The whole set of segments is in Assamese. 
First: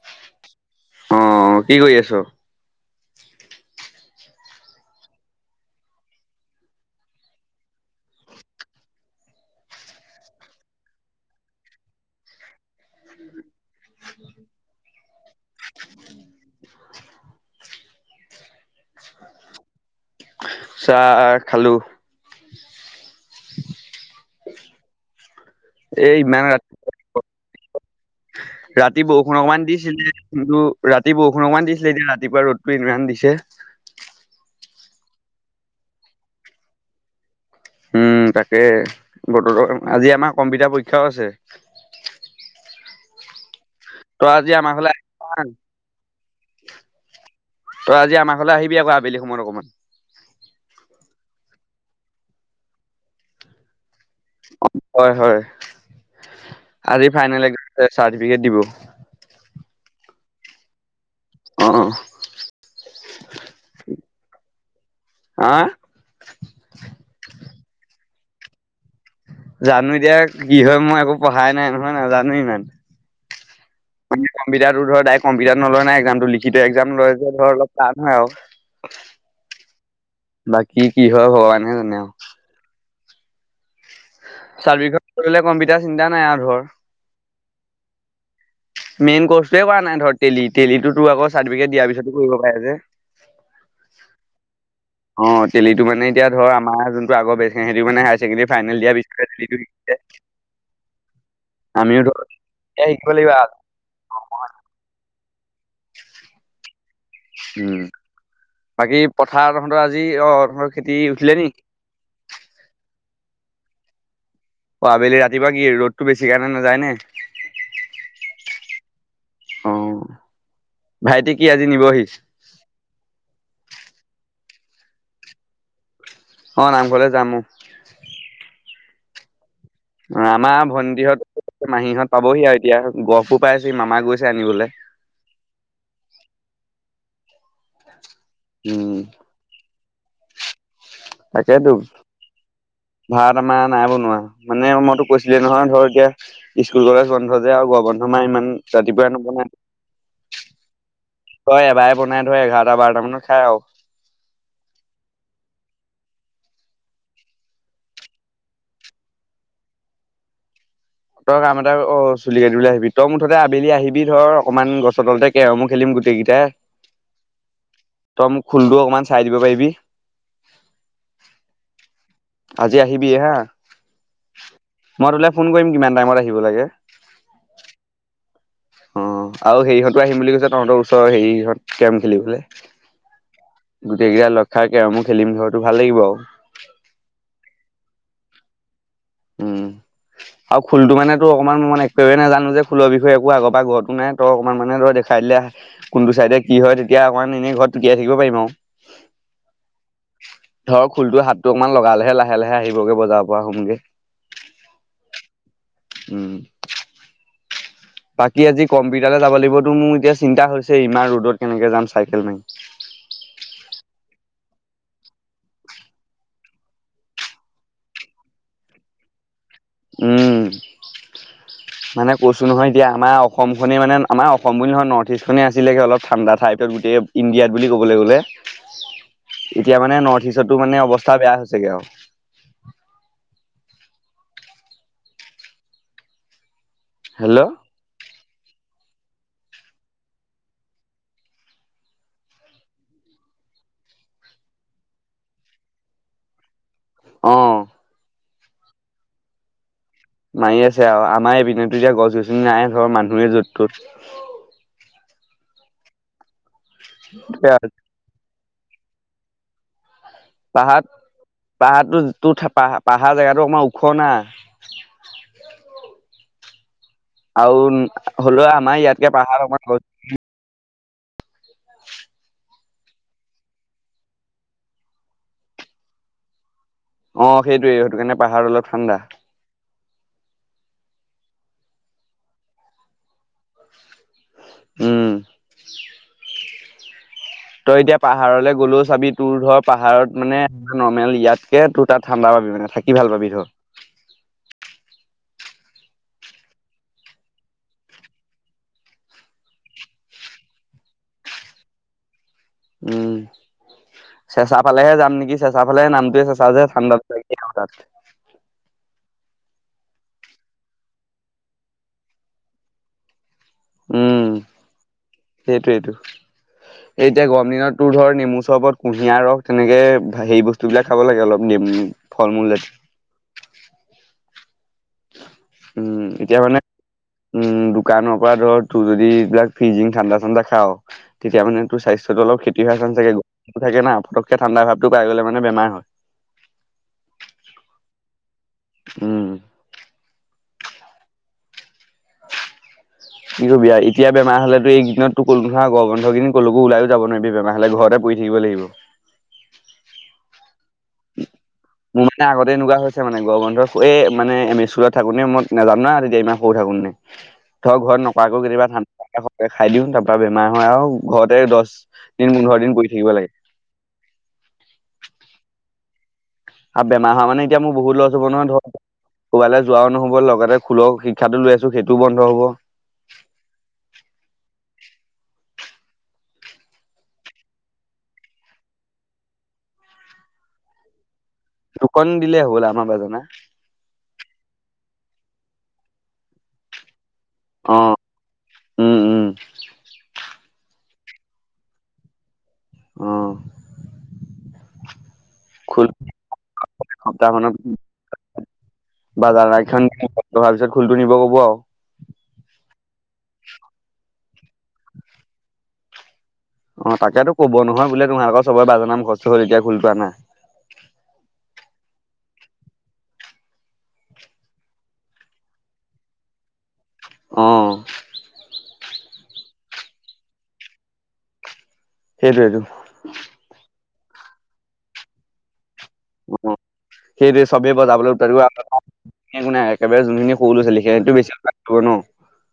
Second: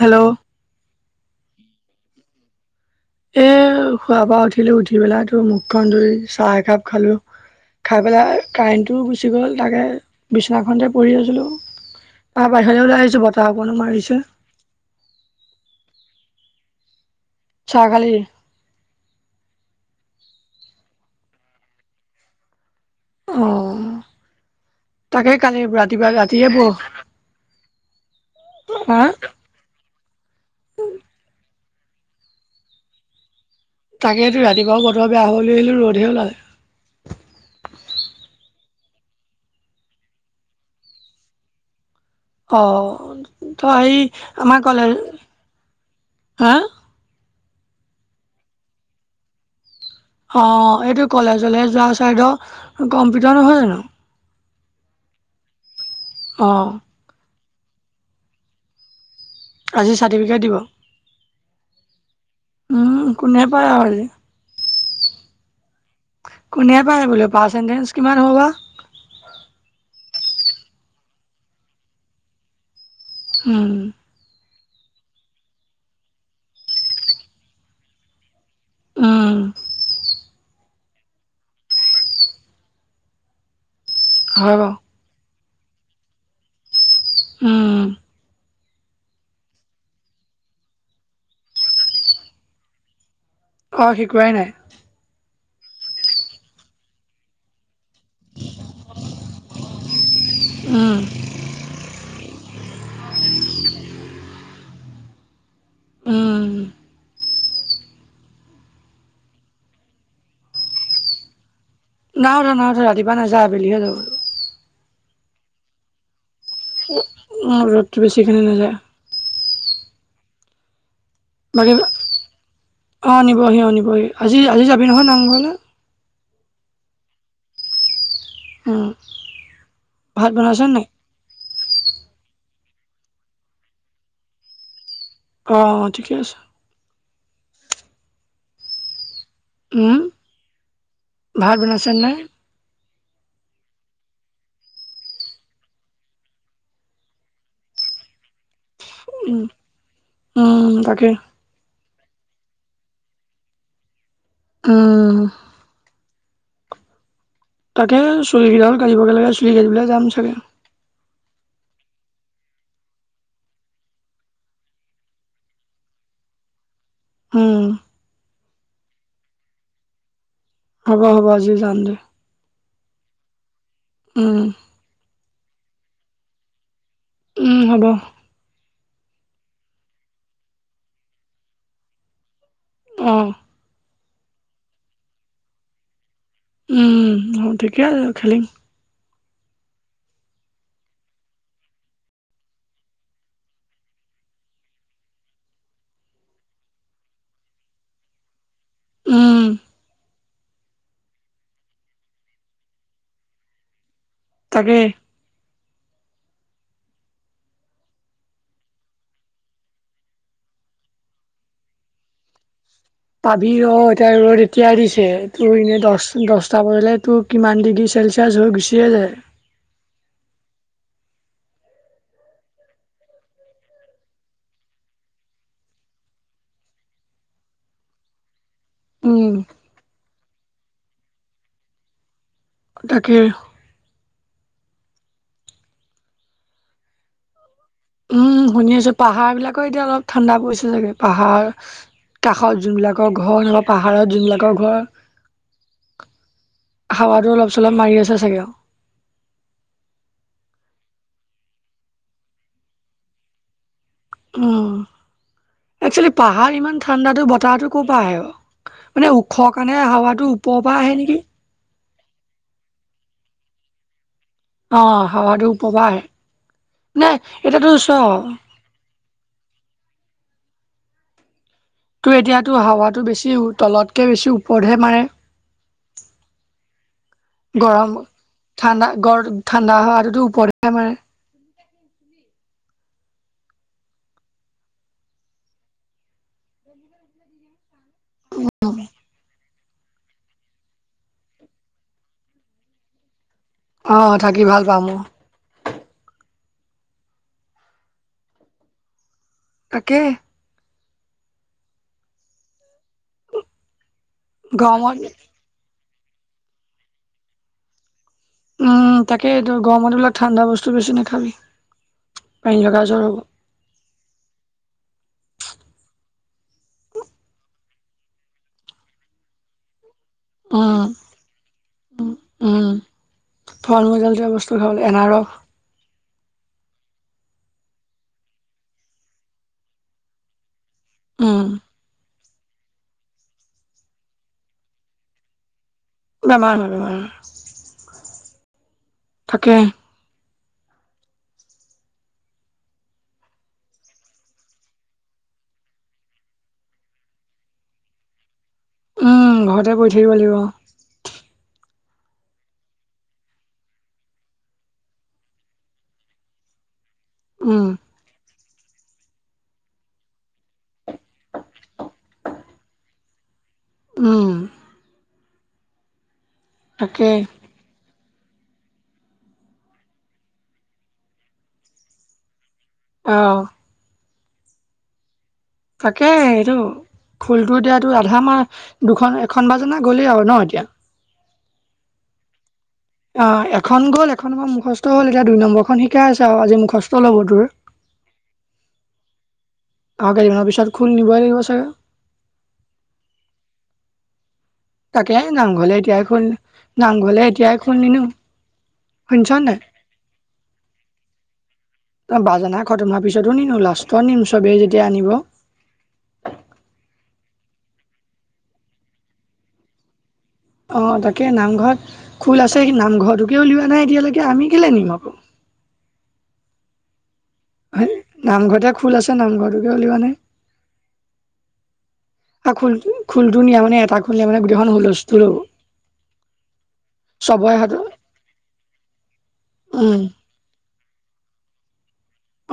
হেল্ল' অ কি কৰি আছ? এ শুৱা পৰা উঠিলো। উঠি পেলাই তোৰ মুখখন ধুই চাহ একাপ খালো। খাই পেলাই কাৰেণ্টটোও গুচি গ'ল। তাকে বিছনাখনতে পৰি আছিলোঁ। আৰু বাহিৰলে ওলাই আহিছো বতাহ অকণো মাৰিছে। চাহ খালি? চাহ খালো। অ তাকে কালি এ ৰাতিপুৱা ইমান ৰাতিয়ে ৰা বৌ ৰাতি বৰষুণ অকমান দিছিলে। কিন্তু ৰাতি বৰষুণ অকমান দিছিলে এতিয়া ৰাতিপুৱা ৰ'দতো ইমান দিছে। তাকেটো ৰাতিপুৱা বতৰ বেয়া হব ভাবিলো ৰ'দহে ওলালে। উম তাকে বতৰ আজি আমাৰ কম্পিউটাৰ পৰীক্ষাও আছে। অ ত হাই তই আজি আমাৰ ঘৰলে কলেজ হা। তই আজি আমাৰ ফলে আহিবি আকৌ আবেলি সময়ত অকমান। অ এইটো কলেজলে যোৱা চাইদৰ কম্পিউটাৰ নহয় জানো। অহ হয় হয় অ আজি ফাইনেলে এ চাৰ্টিফিকেট দিব আজি চাৰ্টিফিকেট দিব। অহ। উম কোনে পায় আৰু হা কোনে পায় বোলে পাচ পাৰ্চেন্টেজ কিমান হ'ব বা জানো দিয়া কি হয় মই একো পঢ়াই নাই নহয় নাজানো ইমান উম বাকী কম্পিউটাৰটো ধৰ ডাইৰেক্ট কম্পিউটাৰটো নলয় নহয় এক্সমটো লিখিত এক্সামটো অলপ টান হয় আৰু উম বাকী কি হয় ভগৱান হে জানে আৰু হয় বাৰু চাৰ্ভিকন কৰিলে কম্পিউটাৰ চিন্তা নাই আৰু ধৰ উম মেইন কৰ্চটোৱে কৰা নাই ধৰ তেলি তেলিতো আকৌ চাৰ্টিফিকেট দিয়াৰ পিছতো কৰিব পাৰে যে অহ শিকোৱাই নাই। তেলিটো মানে এতিয়া ধৰ আমাৰ যোনটো আগ বে সেইটো মানে হাই চেকেণ্ডৰী ফাইনেল দিয়াৰ পিছত হে তেলিটো ছি শিকিছে। উম আমিও তো এ শিকিব লাগিব। উম উম বাকী পথাৰ তহঁতৰ আজি অহ ধৰ খেতি উঠিলে নি। নাই উঠা নাই উঠা ৰাতিপুৱা নাযায় আবেলিহে যাব অহ আবেলি ৰাতিপোৱা কি ৰ'দতটো বেছি কাৰণে নাযায় নে উম ৰ'দটো বেছিকাৰণে নাযায় অহ ভাইটি কি আজি নিবহি অহ নিবহি অহ নিবহি আজি আজি যাবি নহয় নামঘৰলৈ মই। নামঘৰলে যাম উম উহ আমাৰ ভণ্টিহত মাহীহঁত পাবহি আৰু এতিয়া গহপুৰ পাইছে হি মামা গৈছে আনিবলে। অ ঠিকে আছে। উম। উম ভাত তাকেইটো বনাইছে নাই ভাত আমাৰ নাই বন- মানে মইতো কৈছিলে নহয় ধৰ এতিয়া স্কুল কলেজ বন্ধ যে আৰু গোৱা বন্ধ মই ইমান ৰাতিপুৱাই উম কোনে উম তাকে তই এবাৰে বনাই তই এঘাৰটা বাৰটা মানত খায় আৰু উম তাকে চুলিকেইডাল কাটিবগে লাগে চুলি কৰিব যাম চাগে। তই কাম এটা অ চুলি কাটিবলৈ আহিবি তই মুঠতে আবেলি আহিবি ধৰ অকনমান গছৰ তলতে কেৰমো খেলিম গোটে কেইটাই হয়। তই মোক খোলোটো অকমান চাই দিব পাৰিবি হ'ব হ'ব আজি যাম দে। আজি আহিবি হা উম। মই তোলে ফোন কৰিম কিমান টাইমত আহিব লাগে। উম হ'ব। অহ আৰু সেৰি হঁতো আহিম বুলি কৈছে তহঁতৰ ওচৰ হেৰি সিহঁত কেৰম খেলিবলে অ গোটেই কেইটা লগ খাই কেৰমো খেলিম ধৰচোন ভাল লাগিব আও উম অহ ঠিকে আছে খেলিম উম আৰু খুলটো মানে তো অকণমান মই একেবেই নাজানো খুলৰ বিষয়ে একো আগৰ পৰা ঘৰৰতো নাই তই অকমান মানে ধ দেখাই এতিয়া কোনটো চাইডে কি হয় তেতিয়া অকমান এনেই ঘৰত টোকিয়াই থাকিব পাৰিম আৰু উম ধৰক খুলটো হাতটো অকমান লগালেহে লাহে লাহে আহিবগে বজাৰৰ পৰা হোমগে তাকে উম বাকী আজি কম্পিউটাৰলে যাব লাগিবতো মোৰ এতিয়া চিন্তা হৈছে ইমান ৰ'দত কেনেকে যাম চাইকেল মাৰি। পাবি অ, এতিয়া ৰ'দ এতিয়া দিছে তোৰ এনেই দ দহটা বলে তোৰ কিমান ডিগ্ৰী চেলচিয়াছ হৈ গুচিয়ে য- তে উম [inaudible] মানে কৈছো নহয় এতিয়া অসম খনে মানে আমাৰ অসম বুলি নহয় নৰ্থ ইষ্টখনে আছিলে অলপ ঠাণ্ডা ঠাইত গোটেই ইণ্ডিয়াত বুলি ক'বলৈ গ'লে। উম, এতিয়া মানে নৰ্থ ইষ্টতো মানে অৱস্থা বেয়া হৈছেগে আউ তাকে হেল্ল' উম শুনি আছো পাহাৰ বিলাকো এতিয়া অলপ ঠাণ্ডা পৰিছে চাগে পাহাৰ কাষত যোনবিলাকৰ ঘৰ নবা পাহাৰত যোনবিলাকৰ ঘৰ হাৱাটো অলপ অ চলপ মাৰি আছে চাগে আও। মাৰি আছে আৰু আমাৰ এই পিনেতো এতিয়া গছ গছনি নাই ঘৰৰ মানুহে য'ত তত উম একচুৱেলি পাহাৰ ইমান ঠাণ্ডাতো বতাহতো ক'ৰ পৰা আহে বাও। মানে ওখ কাৰণে হাৱাটো ওপৰৰ পৰা আহে নেকি? টোজ টো পাহ পাহাৰ জেগাটো অকমাৰ ওখ না। অ হাৱাটো উপপা আহে। নে আৰু এতিয়াতো চ হলেও আমাৰ ইয়াতকে পাহাৰ [unintelligible] টো হাৱাতটো বেছি তলতকে বেছি ওপৰতহে মাৰে। অ সেইটোয়ে গৰম সেইটো কাৰণে পাহাৰ অলপ ঠাণ্ডা গৰ ঠাণ্ডা হাৱাটো টো ওপৰতহে মাৰে। উম তই এতিয়া পাহাৰলৈ গ'লও চাবি তোৰ ধৰ পাহাৰত মানে নৰ্মেল ইয়াতকে তোৰ তাত ঠাণ্ডা পাবি মানে থাকি ভাল পাবি ধ অ থাকি ভাল পাম অ তাকে উম চেঁচা পালেহে গৰমত যাম নেকি চেচা হলে নামটোৱে চেঁচা ঠাণ্ডাত লে যাব তাত উম তাকে গৰমত বিলাক ঠাণ্ডা বস্তু বেছি নাখাবি। পানী লগা জ্বৰ হ'ব। উম সেইটোৱেতো এতিয়া গৰম দিনতো ধৰ নেমু চৰবত কুঁহিয়াৰ ৰস তেনেকে সেই উম বস্তুবিলাক খাব লাগে অলপম নেমু ফল মূল জাত টো খাব লাগে এনাৰস উম এতিয়া মানে উম দোকানৰ পৰা ধৰ তোৰ যদি এইবিলাক ফিজিং ঠাণ্ডা ঠাণ্ডা খাওঁ। উম তেতিয়া মানে তোৰ স্বাস্থ- অলপ ক্ষতি হয় চান্স থাকে গ থাকে না পতককে ঠাণ্ডা ভাৱটো পাই গ'লে মানে বেমাৰ হয়। বেমাৰ হয় বেমাৰ হয়। উম থাকে। [inaudible] কি কবি আৰু এতিয়া বেমাৰ হলেতো এইদিনতো কলো নহয় গৰম বন্ধকেইদিন কলৈকো ওলায়ও যাব নোৱাৰিবি বেমাৰ হলে ঘৰত তে পৰি থাকিব লাগিব। উম ঘৰতে পৰি থাকিব লাগিব। মোৰ মানে আগতে এনেকুৱা হৈছে মানে গৰম বন্ধত এই মানে এ মি স্কুলত থাকোতেনে মই নাজানো ন তেতিয়া ইমান সৰু থাকো তেনে। উম ধৰ ঘৰত নোকৱাকৈ কেতিয়াবা ঠাণ্ডা ঘপকে খাই দিওঁ তাৰ পৰা বেমাৰ হয় আৰু ঘৰতে দহ দিন, পোন্ধৰ দিন পৰি থাকিব লাগে। উম। আৰু তাকে বেমাৰ হোৱা মানে এতিয়া মোৰ বহুত লছ হব নহয় ধৰ কৰবালে যোৱাও নহব লগতে খোলৰ শিক্ষাটো লৈ আছো সেইটোও বন্ধ হব। আঁহ। তাকে এইটো খোলটো এতিয়া এইটো আধা মাহ দুখন এখন বাজানা গ'লেই আৰু ন এতিয়া? দুখন দিলে হ'বলা। অ এখন গ'ল এখনৰ খন মুখস্থ হ'ল এতিয়া দুই নম্বৰখন শিকাই আছে আৰু আজি মুখস্থ লব তোৰ অ উম উম আৰু কেইদিনমানৰ পি পিছত খোল নিবই লাগিব চাগে। আঁহ তাকে নামঘৰলে এতিয়াই খোল নামঘৰলে এতিয়াই খোল নিনো। শুনিছ নাই? বজানা কিখন খতম হোৱা পিছত খোলটো নিব কব আৰু। বাজানা খতম হোৱাৰ পিছতো নিনো লাষ্টত নিম চবেই যেতিয়া আনিব। অঁ তাকেতো ক'ব নহয় বোলে তোমাৰ আকৌ চবৰ বাজনা মুখস্ত হ'ল এতিয়া খোলটো আনা। অঁ তাকে নামঘৰত খোল আছে, নামঘৰটোকে উলিওৱা নাই এতিয়ালৈকে আমি কেলে নিম আকৌ। [inaudible] অ নামঘৰতে খোল আছে নামঘৰটোকে উলিওৱা নাই। আৰু সেইটোৱেটো খোল খোলটো নিয়া মানে এটা খোলে মানে গোটেইখন হুলস্থুল হব। উম সেইটোৱে চবৰে চবেই হাতত বজাবলৈ একো নাই উম, একেবাৰে যোনখিনি সৰু লৰা ছোৱালী সেইখিনিটো বেছি উৎপাত কৰিব ন।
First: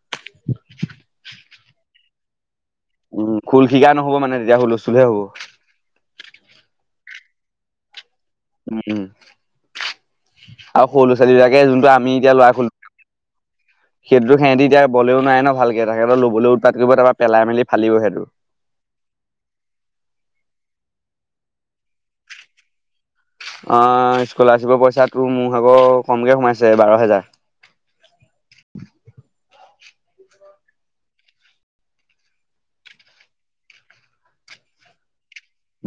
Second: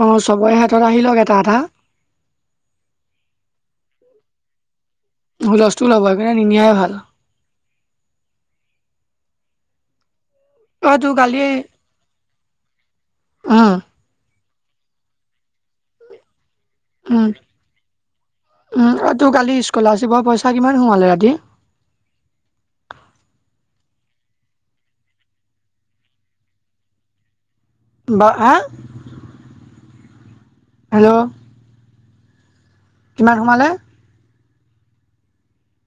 অঁ চবৰে হাতত আহিল লওক এটা এটা। উম খোল শিকা নহ'ব মানে তেতিয়া হুল হুলস্থুল হব সেইকাৰণে নিনিয়াই ভাল। উম। আৰু অ সৰু তোৰ লৰা কালি ছোৱালীবিলাকে যোনটো আমি এতিয়া লৰা উম সেইটো সিহঁতি এতিয়া বলেও নোৱাৰে ন ভালকে তাহাঁতে লবলেও উম উম আৰু তোৰ কালি স্কলাৰশ্বিপৰ পই চা কিমান সোমালে ৰাতি? অঁ স্কলাৰশ্বিপৰ পইচাটো মোৰ ভাগৰ কমকে সোমাইছে বাৰ হেজাৰ। [unintelligible] হেল্ল'! কিমান সোমালে?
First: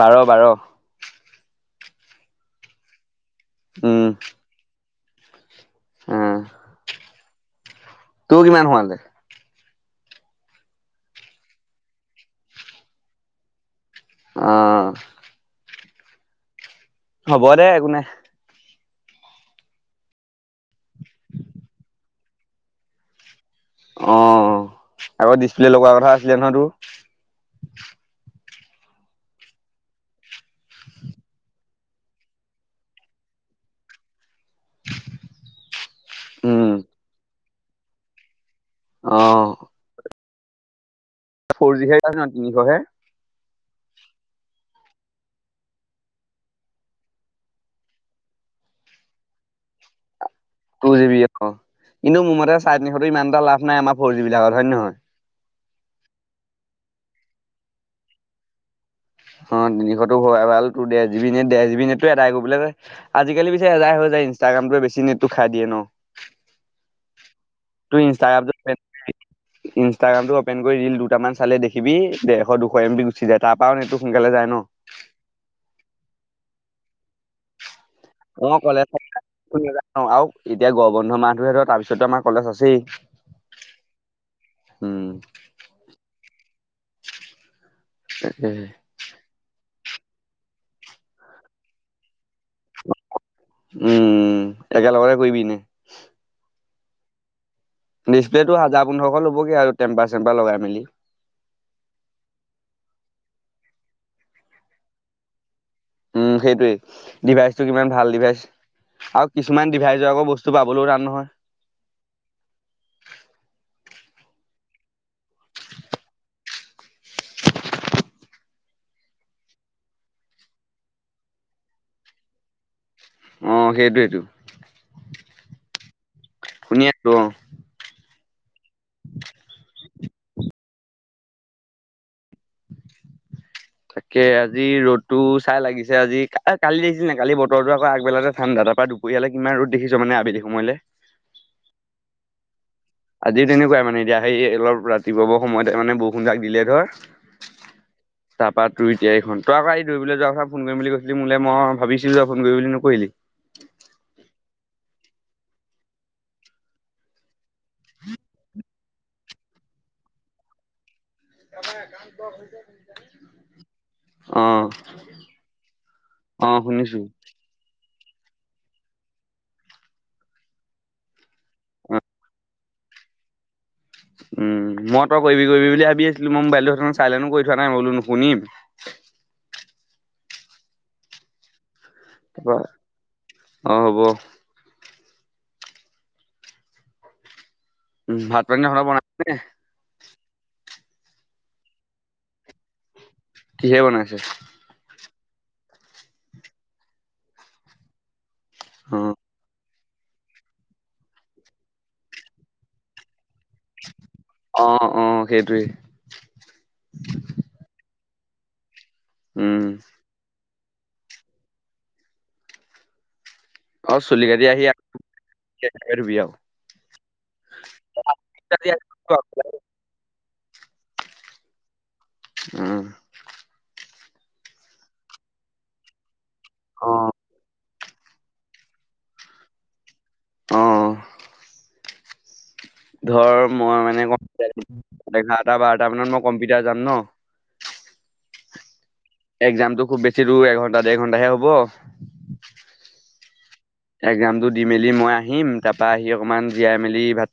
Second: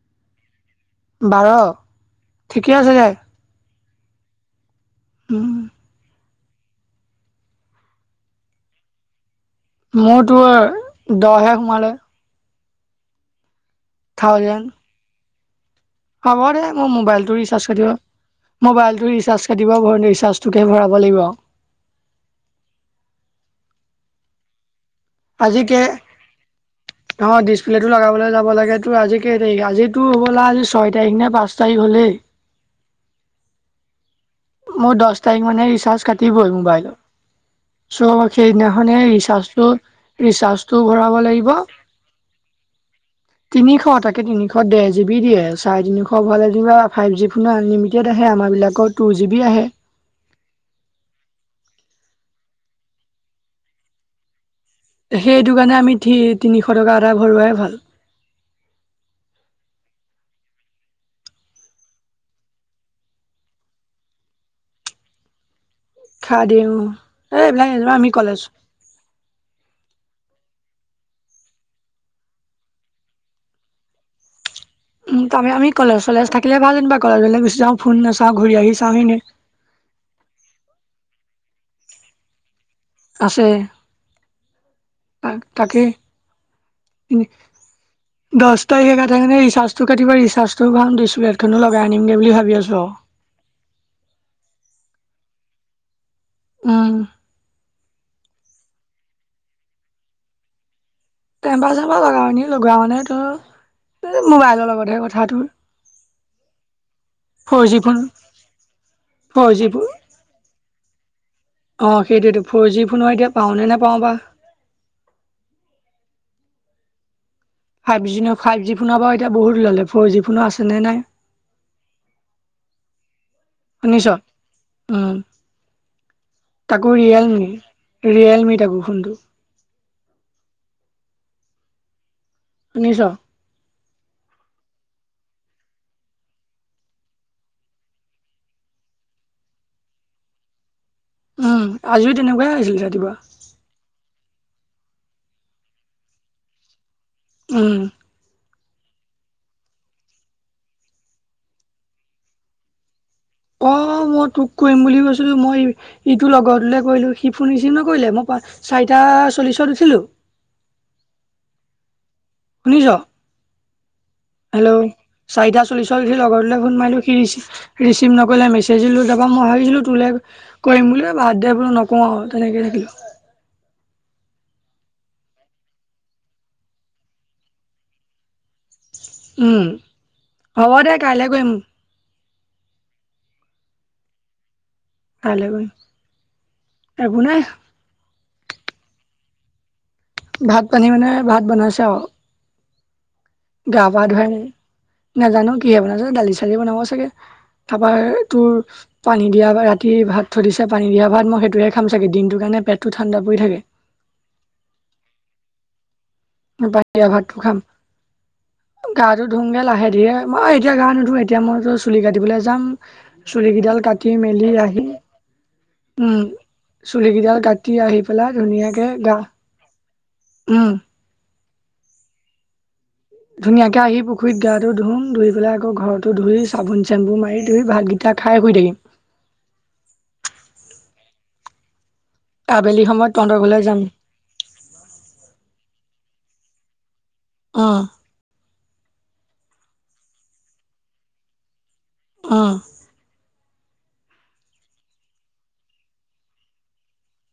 বাৰ বাৰ। বাৰ ঠিকে আছে দে। উম। উম। এ তোৰ কিমান সোমালে? মোৰতো দহহে সোমালে। অ থাউজেণ্ড। হ'ব দে মোৰ মবাইলটো হ'ব দে ৰিচাৰ্জ হৈ একো থাকিব, নাই মোবাইলটোকে কাটিব ৰিচাৰ্জটোকে ভৰা কব লাগিব অ আকৌ ডিচপ্লে আজিকে লগোৱাৰ কথা আছিলে নহয় তোৰ অহ ডিচপ্লেটটো লগাবলৈ যাব লাগিব তো আজিকেই তাৰিখ আজিতো হ'বলা আজি ছয় তাৰিখ নে পাঁচ তাৰিখ হ'লেই [unintelligible] মই দহ তাৰিখ মানে ৰিচাৰ্জ কাটিবই উম মোবাইলৰ চো সেইদিনাখনে অ ৰিচাৰ্জটো ৰিচাৰ্জটো ভৰাম ফৰ জিহে নয়হ তিনিশহে তিনিশ তাকে তিনিশ দে জিব দিয়ে চাৰে তিনিশ ভালেনিবা ফাইভ জি আনলিমেন্ট আহে কিছুমান বিলাকৰ টু জি বি আহে টু জি বি অহ কিন্তু মোৰ মতে চাৰ তিনিশো ইমান এটা লাভ নাই আমাৰ ফৰ জিব বিলাকত হয় নে নহয় সেইটো কাৰণে আমি তি তিনিশ টকা এটা ভৰোৱাই ভাল অহ তিনিশ তো হয় ডে ডেদে এদাই কৰিবলৈ আজিকালি পিছে এজাই ইনষ্টাগ্ৰামটো বেছি নেটো খাই দিয়ে ন খা দে অহ তোৰ ইনষ্টাগ্ৰামটো ইনষ্টাগ্ৰামটো অপেন কৰিল দিম দুটা দুটামান চালে দেখিবি ডেৰশ দুশ এম বি গুচি যায় তাৰ পৰাওটো সোনকালে যায় ন উম তাতে আমি কলেজ থাকিলে ভাল যেন বা কলেজ বিললে গুচি যাওঁ ফোন নচাও ঘূৰি অ আহ আহি কলেজ চামি নে নাজানো আৰু এতিয়া গৰম বন্ধ মাহ তেতিয়া তো পিছত আমাৰ কলেজ আছেই আছে উম উম দহ তাকেহে তাৰিখে থাকালে ৰিচাৰ্জ কাটতিা ৰিচাৰ্জটো ভাল দিছ প্লে এখনো লগাই আনিমগে বুলি ভ উম একেলগে কৰিবি এনেই অহ ডিপ্লেটো হাজাৰ পোন্ধৰশ ল'বগৈ আৰু টেম্পাৰ চেম্পাৰ লগাই মেলি টেম্পাৰ চেম্পাৰ লগাও এ লগোৱা মানে ত মোবাইলৰ লগতহে কথাটোৰ উম সেইটোৱেই ডিভাইচ টো কিমান ফোন ভাল ডিভাইচ আৰু ফ'ৰ জি কিছুমান ফোন ডিভাইচৰ আকৌ বস্তু পাব ক'লেও ৰা নহয় অ সেইটোতটো ফৰ জি ফোন এতিয়া পাওনে নে পাও বা ফাইভ জি ফাইভ জি ফোনৰ বাৰু এতিয়া বহুত ললে ফ'ৰ জি ফোনো আছে নে নাই [unintelligible] অ সেইটো শুনিছ সেইটো উম তাকো অ ৰিয়েলমি ৰিয়েলমি তাকো ফোনটো। শুনিছ। তাকে আজি ৰ'দতো চাই লাগিছে আজি কালি দেখিছে ন কালি বতৰতো আকৌ আগবেলাতে ঠাণ্ডা। তাৰ পৰা দুপৰীয়ালৈ কিমান ৰদ দেখি মানে আবেলি সময়লে। উম আজিও তেনেকুৱাইে আহিছিলে আজি তেনেকুৱাই মানে এতিয়া সেই অলপ ৰাতিপুৱা সময়তে মানে বৰষুণ তাক দিলে ধৰ উম তাৰপা তোৰ দিয়াই খন তই আকৌ এই দৌবলৈ যোৱাৰ কথা ফোন কৰিম বুলি কৈছিলি মোলে মই ভাবিছিলোই ফোন কৰি বুলি নকৰিলি অহ মই তোক কৰিম বুলি কৈছিলো মই ইটো লগতলে কৰিলো সি ফোন ৰিচিভ নকৰিলে মই চাৰিটা চল্লিশত উঠছিলো বৰ্তমান কাম শুনিছ অ হেল্ল' চাৰিটা চল্লিছ সি অ লগৰতো ফোন শুনিছো মাৰিলো সি ৰিচি ৰিচিভ নকৰিলে মেছেজ দিলোঁ তাৰপা মই ভাবিছিলোঁ তোলে কৰিম বুলি বা এ বলো অ নকওঁ আৰু তেনেকে থাকিলো উম মই তই কৰিবি কৰিবি বুলি ভাবি আছিলো মই মোবাইলটো সেইতে চাই লনো কৰি থোৱা নাই বোলো নুশুনিম উম হ'ব দে কাইলে গৈ কৰিম তাৰপৰা অ হ'ব [unintelligible] উ ভাত পানী সৰ বনাইছে ভাত পানী মানে ভাত বনাইছে আৰু কিহে গা পা বনাইছে ধুৱাই মেলি নাজানো কিহে বনাইছে দালি চালিও বনাব চাগে তাৰপা অ পানী দিয়া ৰাতি ভাত থৈ দিছে পানী দিয়া ভাত মই সেইটোয়ে খাম চাগে দিনটোৰ কাৰণে পেটটো ঠাণ্ডা। পৰি থাকে অ অ সেইটোৱে। পানী দিয়া ভাতটো খাম গাটো ধুংগে উম লাহে ধীৰে মই এতিয়া গা নুধু এতিয়া মইতো চুলি কাটিবলৈ যাম। চুলি কিডাল অ কাটি চুলি মেলি আকৌ আহি। একেবাৰে ধুবি উম আও চুলি কেইডাল কাটি আহি পেলাই ধুনীয়াকে গা। উম। উম। ধুনীয়াকে আহি পুখুৰীত গাটো ধুম ধুই পেলাই আকৌ ঘৰতো ধুই চাবোন অ চেম্পু মাৰি ধুইম। ভাতকেইটা খাই শুই থাকিম। অ আবেলি সময়ত ধৰ তহঁতৰ ঘৰলে মই যাম মানে ক এঘাৰটা বাৰটা মানত মই কম্পিউটাৰ যাম ন। অহ। এক্জামতটো খুব বেছি ৰৰু এঘণ্টা দেৰ ঘণ্টা হে হ'ব। অঁহ। একজামটো দি মেলি মই আহিম তাৰ পৰা আহি অকমান জীয়াই মেলি ভাত।